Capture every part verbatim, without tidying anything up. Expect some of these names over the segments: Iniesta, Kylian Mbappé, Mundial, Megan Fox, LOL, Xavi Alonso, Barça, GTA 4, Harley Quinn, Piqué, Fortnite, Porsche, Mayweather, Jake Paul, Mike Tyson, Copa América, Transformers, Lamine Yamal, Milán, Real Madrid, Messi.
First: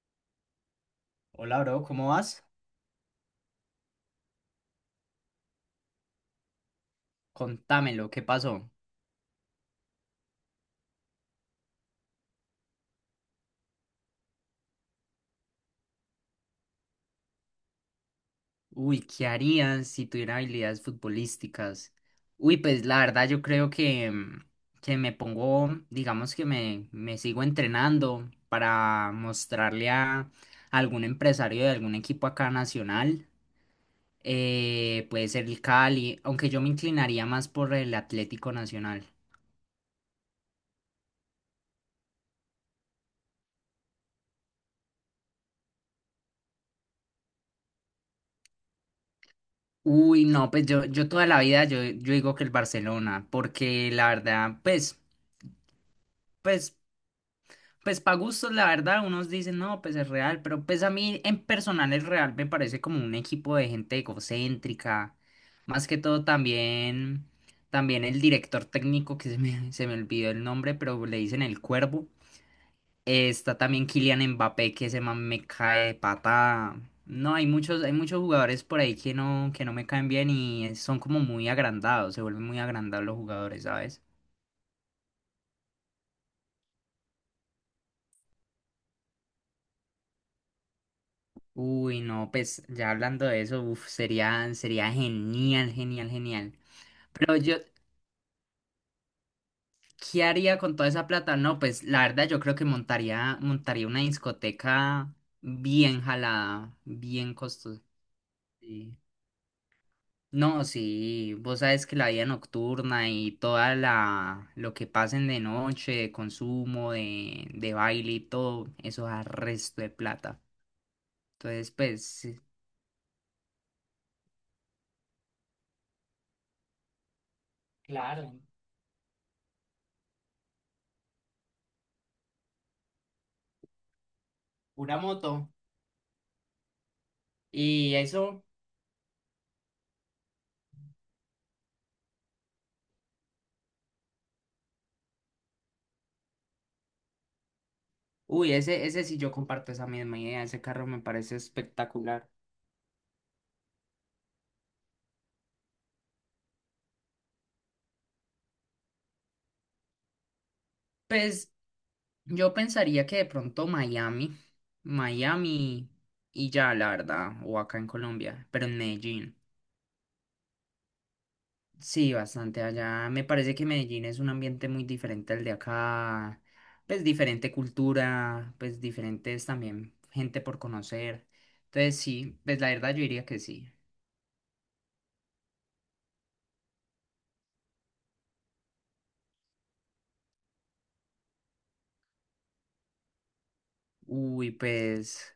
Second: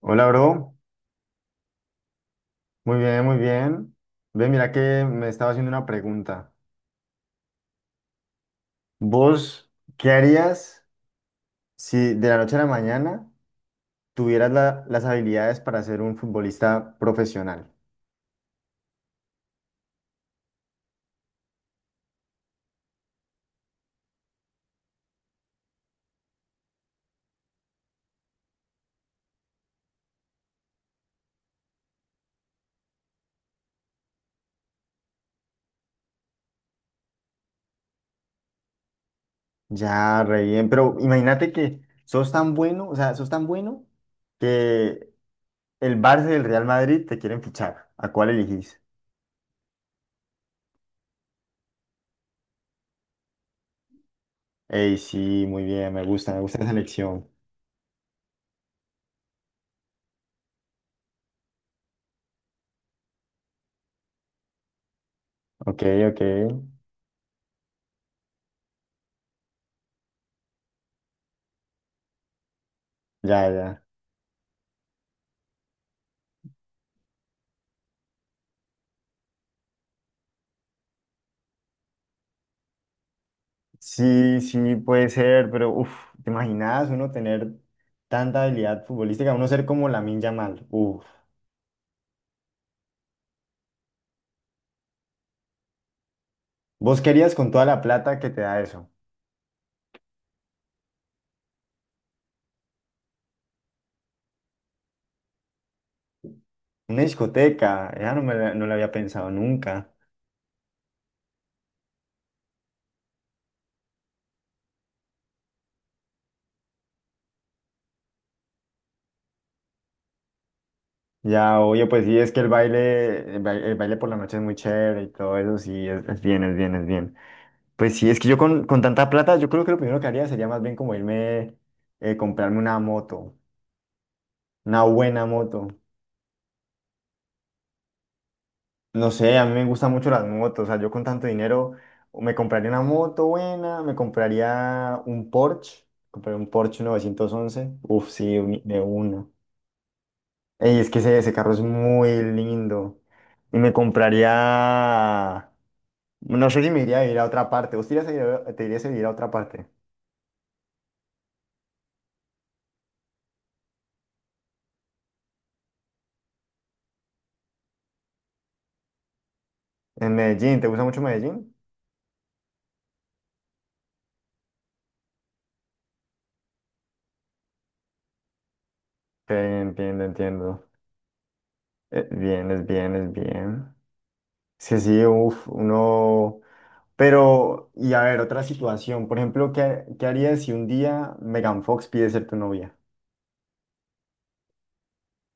Hola, bro. Hola, bro, ¿cómo vas? Muy bien, muy bien. Ve, mira que me estaba haciendo una pregunta. Contámelo, ¿qué pasó? ¿Vos qué harías si de la noche a la mañana tuvieras la- las habilidades para ser un futbolista profesional? Uy, ¿qué harían si tuvieran habilidades futbolísticas? Uy, pues la verdad yo creo que, mm, que me pongo, digamos que me, me sigo entrenando para mostrarle a algún empresario de algún equipo acá nacional. Eh, puede ser el Cali, aunque yo me inclinaría más por el Atlético Nacional. Ya, re bien, pero imagínate que sos tan bueno, o sea, sos tan bueno que el Barça y el Real Madrid te quieren fichar. ¿A cuál elegís? Uy, no, pues yo, yo toda la vida yo, yo digo que el Barcelona, porque la verdad, Ey, pues, sí, muy bien, me gusta, me gusta esa pues elección. Pues para gustos, la verdad, unos dicen, no, pues es real, pero pues a mí en personal es real me parece como un equipo de gente egocéntrica. Ok, Más que ok, todo también, también el director técnico, que se me, se me olvidó el nombre, pero le dicen el Cuervo. Eh, ya, Está ya. también Kylian Mbappé, que ese man me cae de patada. No, hay muchos, hay muchos jugadores por ahí que no, que no me caen bien y son como muy agrandados, se vuelven muy agrandados los jugadores, ¿sabes? Sí, sí, puede ser, pero uff, ¿te imaginas uno tener tanta habilidad futbolística? Uno ser como Lamine Yamal, uff. Uy, no, pues ya hablando de eso, uf, sería, sería genial, genial, genial. ¿Vos querías Pero con yo, toda la plata que te da eso? ¿qué haría con toda esa plata? No, pues la verdad yo creo que montaría, montaría una discoteca bien jalada, Una bien costosa. discoteca, ya no me la, no la había Sí. pensado nunca. No, sí, vos sabes que la vida nocturna y toda la, lo que pasen de noche, de consumo, de, de baile y todo, eso da resto de plata. Ya, Entonces, oye, pues pues sí, es que sí, el baile, el baile, el baile por la noche es muy chévere y todo eso, sí, es, es bien, es bien, es bien. Pues sí, es que claro, yo con, con tanta plata, yo creo que lo primero que haría sería más bien como irme, eh, comprarme una moto, una una buena moto. moto. Y eso, No sé, a mí me gustan mucho las motos. O sea, yo con tanto dinero o me compraría una moto buena, me compraría un Porsche, compraría un Porsche novecientos once. Uf, sí, uy, un- de ese, ese sí una. yo comparto esa misma idea, ese Ey, carro es me que ese, ese parece carro es muy espectacular. lindo. Y me compraría. No sé si me iría a vivir a otra parte. ¿Vos te irías a vivir a, te irías a vivir a otra parte? Pues yo pensaría que de pronto Miami, Miami y ya, la verdad, o acá en Colombia, pero en Medellín. En Medellín, ¿te gusta mucho Medellín? Sí, bastante allá. Me parece que Medellín es un ambiente muy diferente al de acá, pues diferente cultura, pues diferentes Bien, también entiendo, gente por entiendo. conocer. Entonces Eh, sí, Bien, pues es la verdad bien, yo es diría que sí. bien. Sí, sí, uf, uno. Pero, y a ver, otra situación. Por ejemplo, ¿qué, ¿qué harías si un día Megan Fox pide ser tu novia? Uy, pues,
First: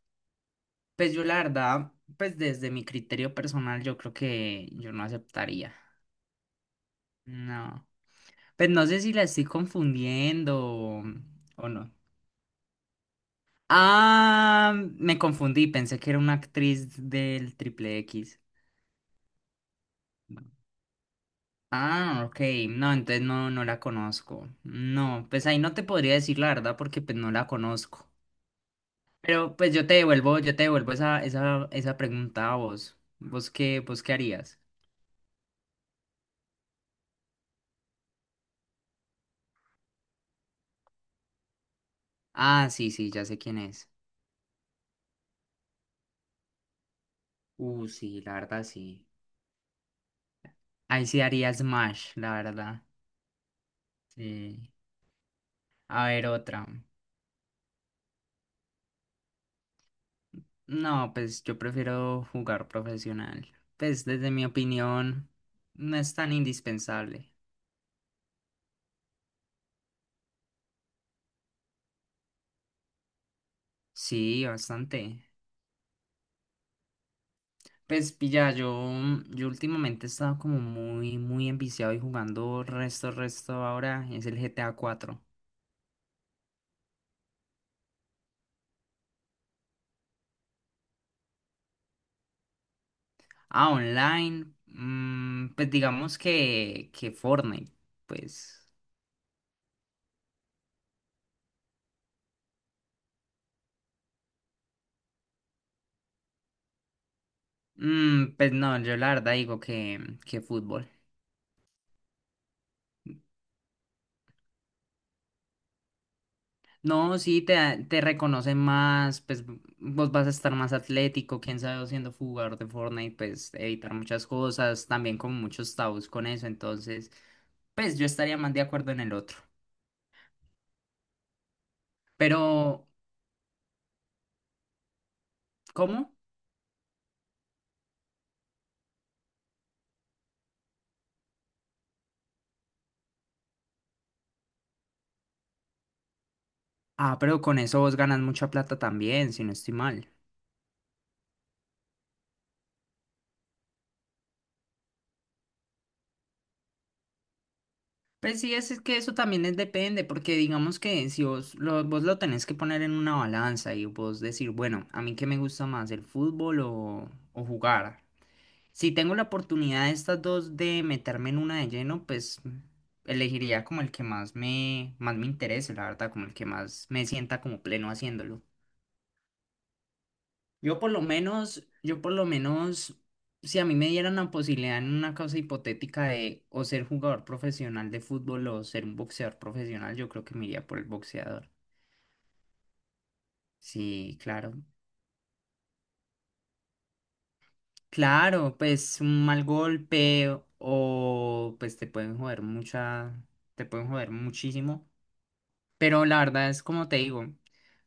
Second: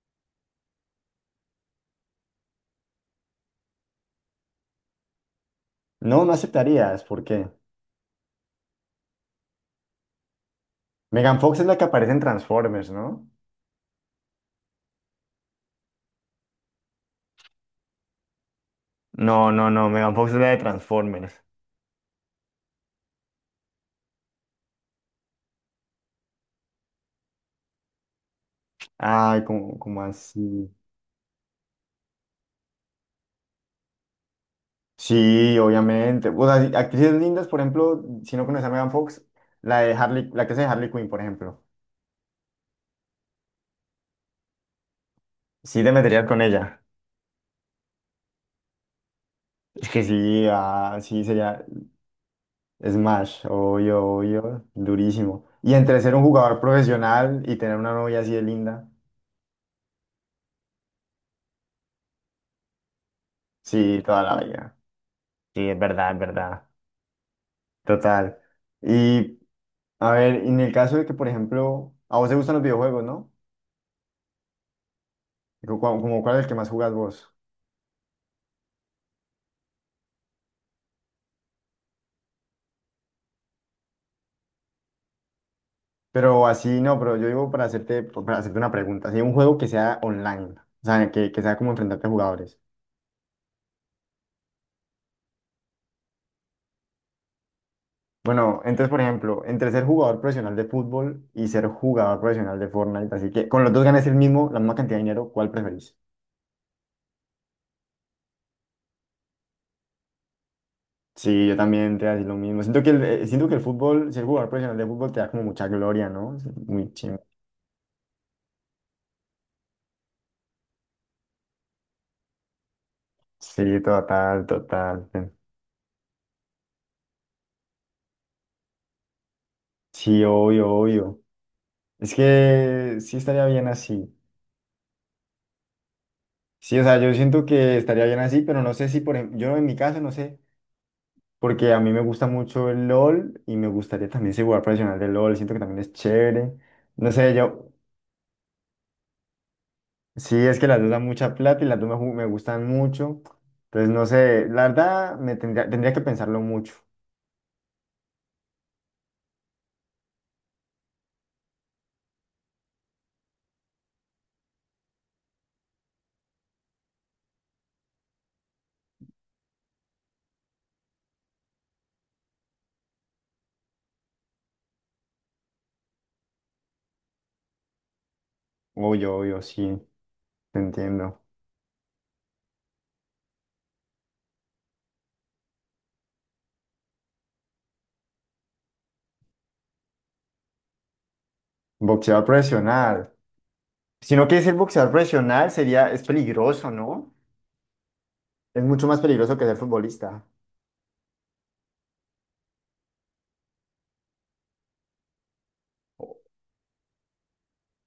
pues yo la verdad, pues desde mi criterio personal, yo creo que yo no aceptaría. No, no aceptarías. ¿Por qué? No. Pues no sé si la estoy confundiendo o, Megan Fox es o la que no. aparece en Transformers, ¿no? Ah, me confundí, pensé que era una actriz del Triple X. No, no, no, Megan Fox es la de Transformers. Ah, ok. No, entonces no, no la conozco. No, pues ahí no te podría decir la verdad porque pues no la conozco. Ay, Pero pues como, yo te como devuelvo, yo te así. devuelvo esa, esa, esa pregunta a vos. ¿Vos qué, vos qué harías? Sí, obviamente. O sea, sí, actrices lindas, por ejemplo, si no conoces a Megan Fox, la de Harley, la que hace de Harley Quinn, por ejemplo. Ah, sí, sí, ya sé quién es. Sí te meterías con ella. Uh, sí, la verdad sí. Es que sí, ah, Ahí sí sí haría sería. Smash, la verdad. Smash, obvio, obvio, Sí. durísimo. Y entre A ser un ver, jugador otra. profesional y tener una novia así de linda, No, pues yo prefiero jugar profesional. sí, Pues toda desde la mi vida. opinión, Sí, es no verdad, es es tan verdad. indispensable. Total. Y a ver, en el caso de que, por ejemplo, a vos te gustan los videojuegos, ¿no? Sí, bastante. Como, como cuál es el que más jugas vos. Pues pilla, yo, yo últimamente he estado como muy, muy enviciado y jugando resto, resto ahora. Es el G T A cuatro. Pero así no, pero yo digo para hacerte, para hacerte una pregunta, así un juego que sea online, o sea, que, que sea como enfrentarte a jugadores. Ah, online. Mm, pues digamos que, que Fortnite. Bueno, Pues, entonces, por ejemplo, entre ser jugador profesional de fútbol y ser jugador profesional de Fortnite, así que con los dos ganas el mismo, la misma cantidad de dinero, ¿cuál preferís? mm, pues no, yo la verdad digo que, que fútbol. Sí, yo también te decir lo mismo. Siento que el, eh, siento que el fútbol, ser jugador profesional de fútbol te da como mucha gloria, ¿no? Es muy No, chingo. sí, te, da- te reconocen más, pues vos vas a estar más atlético, quién sabe, vos siendo jugador de Fortnite, pues Sí, evitar muchas total, cosas, total. también con muchos tabús con eso, entonces, pues yo estaría más de acuerdo en el otro. Sí, obvio, obvio. Es Pero, que sí estaría bien así. ¿cómo? Sí, o sea, yo siento que estaría bien así, pero no sé si, por ejemplo, yo en mi caso no sé. Porque a mí me gusta mucho el LOL y me gustaría también ser jugador profesional de LOL, siento que también es chévere. No Ah, sé, pero con yo, eso vos ganas mucha plata también, si no estoy mal. sí, es que las dos dan mucha plata y las dos me, ju- me gustan mucho. Entonces, no sé, la verdad, me tendría, tendría que pensarlo mucho. Pues sí, es, es que eso también es depende, porque digamos que si vos lo, vos lo tenés que poner en una balanza y vos decir, bueno, a mí qué me gusta más, el fútbol o, o jugar. Si tengo la oportunidad de estas dos de meterme en una de lleno, pues elegiría como el que más me, más me interese, la verdad, como el que más me sienta como pleno haciéndolo. Obvio, obvio, sí, te Yo por lo entiendo. menos, yo por lo menos, Si a mí me dieran la posibilidad en una causa hipotética de o ser jugador profesional de fútbol o ser un boxeador profesional, yo creo que me iría por el boxeador. Boxeador profesional. Si Sí, no quieres ser claro. boxeador profesional, sería, es peligroso, ¿no? Claro, Es mucho más pues un peligroso que mal ser futbolista. golpe o pues te pueden joder mucha, te pueden joder muchísimo. Pero la verdad es como te digo,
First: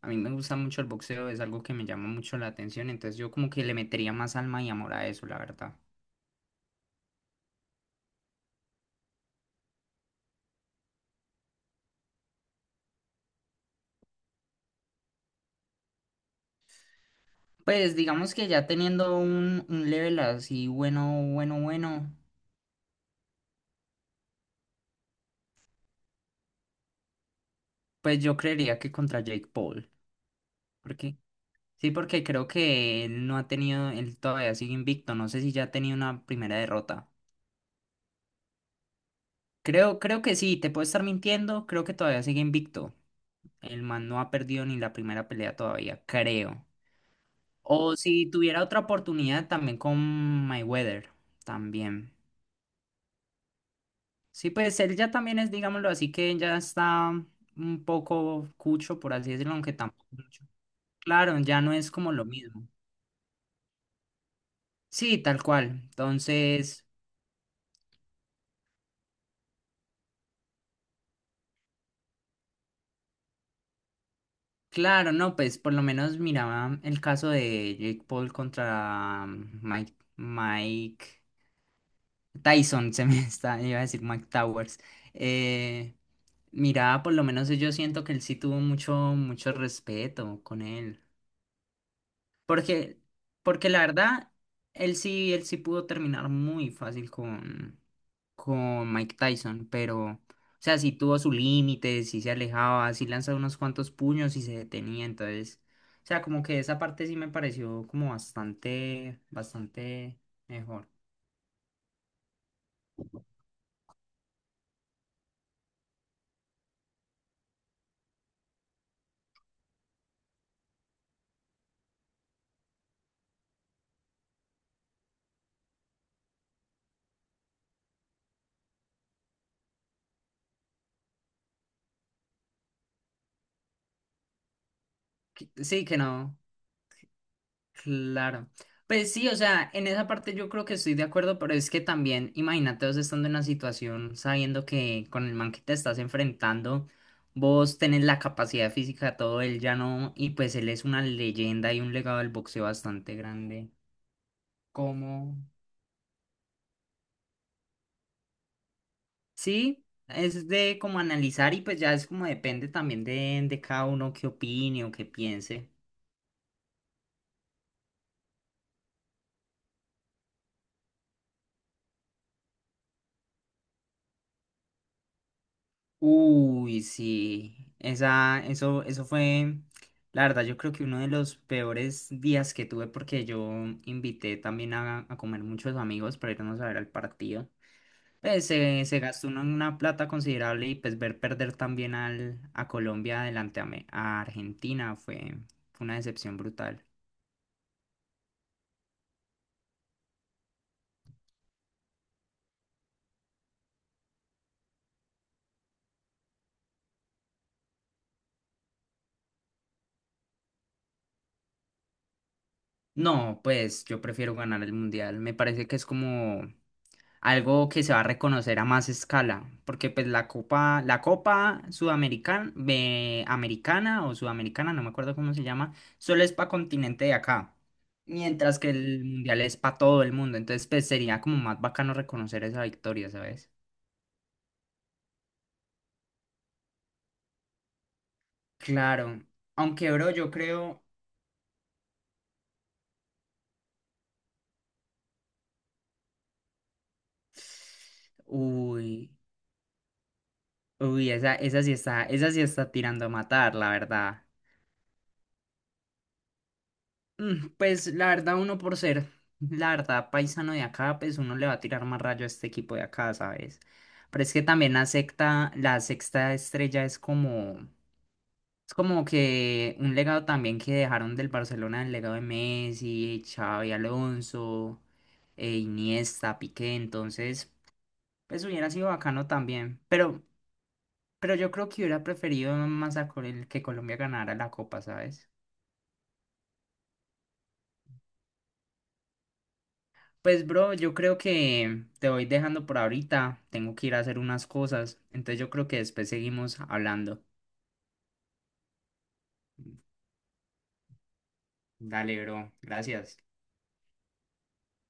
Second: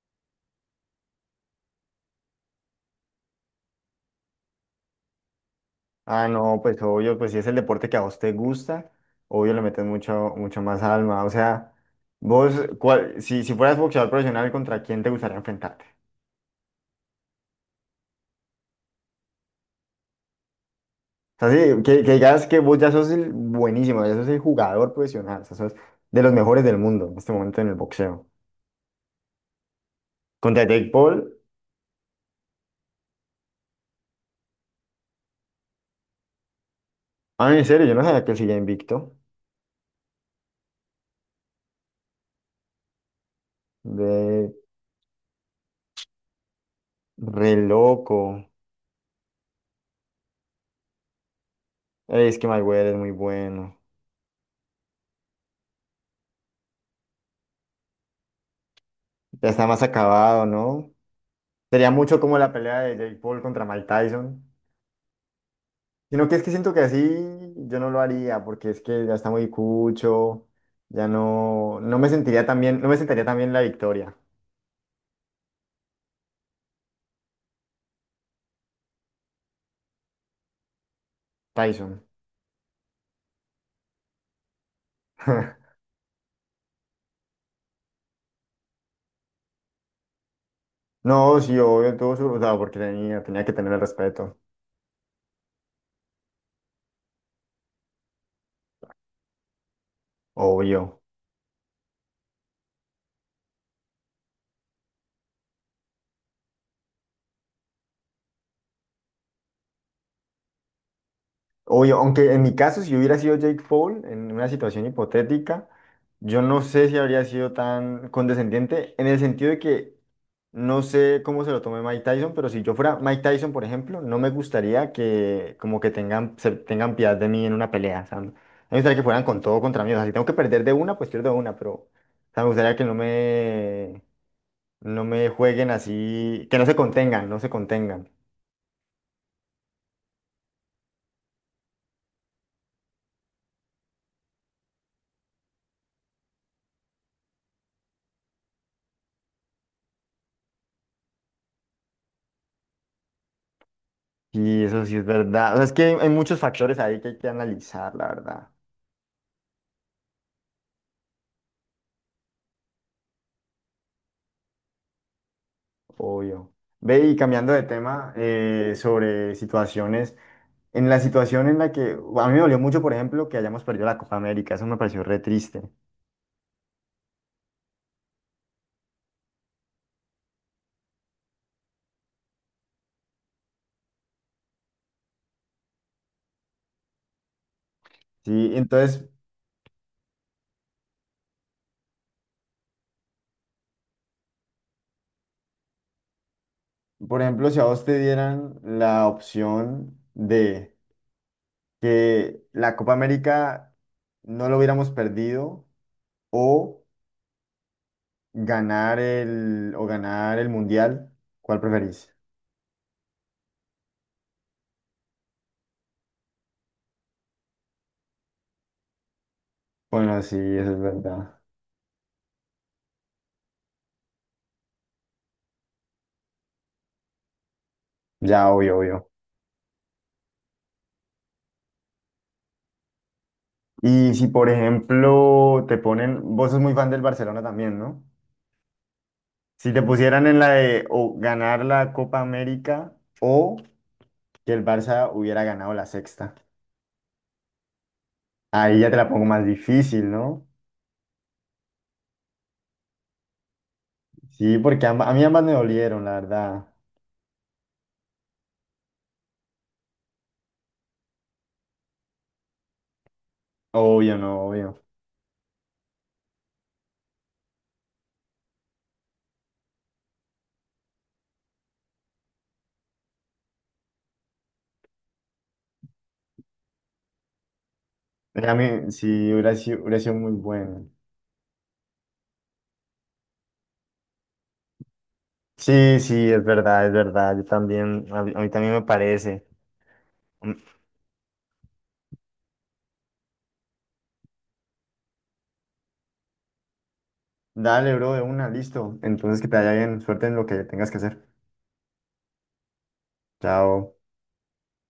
a mí me gusta mucho el boxeo, es algo que me llama mucho la atención, entonces yo como que le metería más alma y amor a eso, la verdad. Ah, no, pues obvio, pues si es el deporte que a vos te gusta, obvio le metes mucho, mucho más alma. O sea, vos, cuál, si, si fueras boxeador profesional, ¿contra quién te gustaría enfrentarte? Pues digamos que ya teniendo un, un level así bueno, O sea, bueno, sí, que, bueno, que digas que vos ya sos el buenísimo, ya sos el jugador profesional, o sea, sos de los mejores del mundo en este momento en el pues boxeo. yo creería que contra Jake Paul. Contra Jake ¿Por qué? Paul, Sí, porque creo que él no ha tenido, él todavía sigue invicto. No sé si ya ha tenido una primera derrota. ah, en serio, yo no sabía que él seguía invicto. Creo, creo que sí, te puedo estar mintiendo, creo que todavía sigue invicto. El man no ha De perdido ni la primera pelea todavía, creo. re O loco. si tuviera otra oportunidad también con Mayweather, también. Ey, es que Mayweather es muy bueno. Sí, pues él ya también es, digámoslo así, que ya está un poco cucho, por así Ya decirlo, está aunque más tampoco acabado, mucho. ¿no? Claro, ya no Sería es como mucho lo como la mismo. pelea de Jake Paul contra Mike Tyson. Sí, tal cual. Sino que es que siento que Entonces, así yo no lo haría, porque es que ya está muy cucho, ya no, no me sentiría tan bien, no me sentaría tan bien la victoria, claro, no, pues por lo menos miraba el caso de Jake Paul contra Mike, Mike Tyson. Tyson, se me está, iba a decir Mike Towers. Eh, Miraba, por lo menos yo siento que él sí tuvo mucho, mucho respeto con él. No, sí, obvio, tuvo su, o sea, porque Porque, tenía, tenía que porque tener el la verdad, respeto, él sí, él sí pudo terminar muy fácil con, con Mike Tyson, pero, o sea, sí obvio. tuvo su límite, sí se alejaba, sí lanzaba unos cuantos puños y se detenía, entonces, o sea, como que esa parte sí me pareció como bastante, bastante mejor. Obvio, aunque en mi caso, si yo hubiera sido Jake Paul, en una situación hipotética, yo no sé si habría sido tan condescendiente, en el sentido de que no sé cómo se lo tome Mike Tyson, pero si yo fuera Mike Tyson, por ejemplo, no me gustaría que como que tengan, se tengan piedad de mí en una pelea. O sea, no- me gustaría que fueran con todo contra mí. O sea, si tengo que perder de una, pues pierdo de una, pero o sea, me gustaría que no me, no me Que- jueguen Sí, que no. así, que no se contengan, no se contengan. Claro. Pues sí, o sea, en esa parte yo creo que estoy de acuerdo, pero es que también, imagínate vos estando en una situación sabiendo que con el man que te estás enfrentando, vos tenés la capacidad física, todo él ya no, y pues él es una leyenda y un legado del boxeo bastante grande. Sí, eso sí es Como, verdad. O sea, es que hay, hay muchos factores ahí que hay que analizar, la verdad. sí, es de como analizar y pues ya es como depende también de, de cada uno qué opine o qué piense. Obvio. Ve y cambiando de tema, eh, sobre situaciones. En la situación en la que a mí me dolió mucho, por ejemplo, que hayamos perdido la Copa América. Eso me pareció re triste. Uy, sí, esa, eso, eso fue, la verdad, yo creo que uno de los peores días que tuve porque yo invité también a, a comer muchos amigos para irnos a ver al partido. Pues Sí, se, se entonces, gastó uno una plata considerable y pues ver perder también al, a Colombia delante a, Me- a Argentina fue, fue una decepción brutal. por ejemplo, si a vos te dieran la opción de que la Copa América no lo hubiéramos perdido o ganar el, o ganar el Mundial, ¿cuál preferís? No, pues yo prefiero ganar el mundial. Me parece que es como algo que se va a reconocer a más escala, porque pues Bueno, la sí, eso es copa, la verdad. copa sudamericana, americana o sudamericana, no me acuerdo cómo se llama, solo es para continente de acá, Ya, mientras que obvio, el obvio. mundial es para todo el mundo, entonces pues sería como más bacano reconocer esa victoria, ¿sabes? Y si, por ejemplo, te ponen, vos sos muy fan del Barcelona también, ¿no? Claro, Si te aunque bro, pusieran yo en la creo, de o ganar la Copa América o que el Barça hubiera ganado la sexta. Ahí ya te la uy, pongo más difícil, ¿no? uy, esa, esa sí está, esa sí está tirando a matar, la verdad. Sí, porque amba- a mí ambas me dolieron, la verdad. Mm, pues la verdad, uno por ser, la verdad, paisano de acá, pues uno le va a tirar más rayo a este equipo de acá, ¿sabes? Obvio, Pero es no, que también obvio. la secta, la sexta estrella es como, es como que un legado también que dejaron del Barcelona, el legado de Messi, Xavi Alonso, eh, Iniesta, Piqué, entonces, pues A hubiera sido mí sí, bacano hubiera también. sido, hubiera sido Pero, muy bueno. pero yo creo que hubiera preferido más a Col- que Colombia ganara la Copa, ¿sabes? Sí, sí, es verdad, es verdad. Yo también, a mí, a mí también me parece. Pues Mm, bro, yo creo que te voy dejando por ahorita. Tengo que ir a hacer unas cosas. Entonces yo creo que después seguimos hablando. dale, bro, de una, listo. Entonces que te vaya bien. Suerte en lo que tengas que hacer. Dale, bro. Gracias. Chao.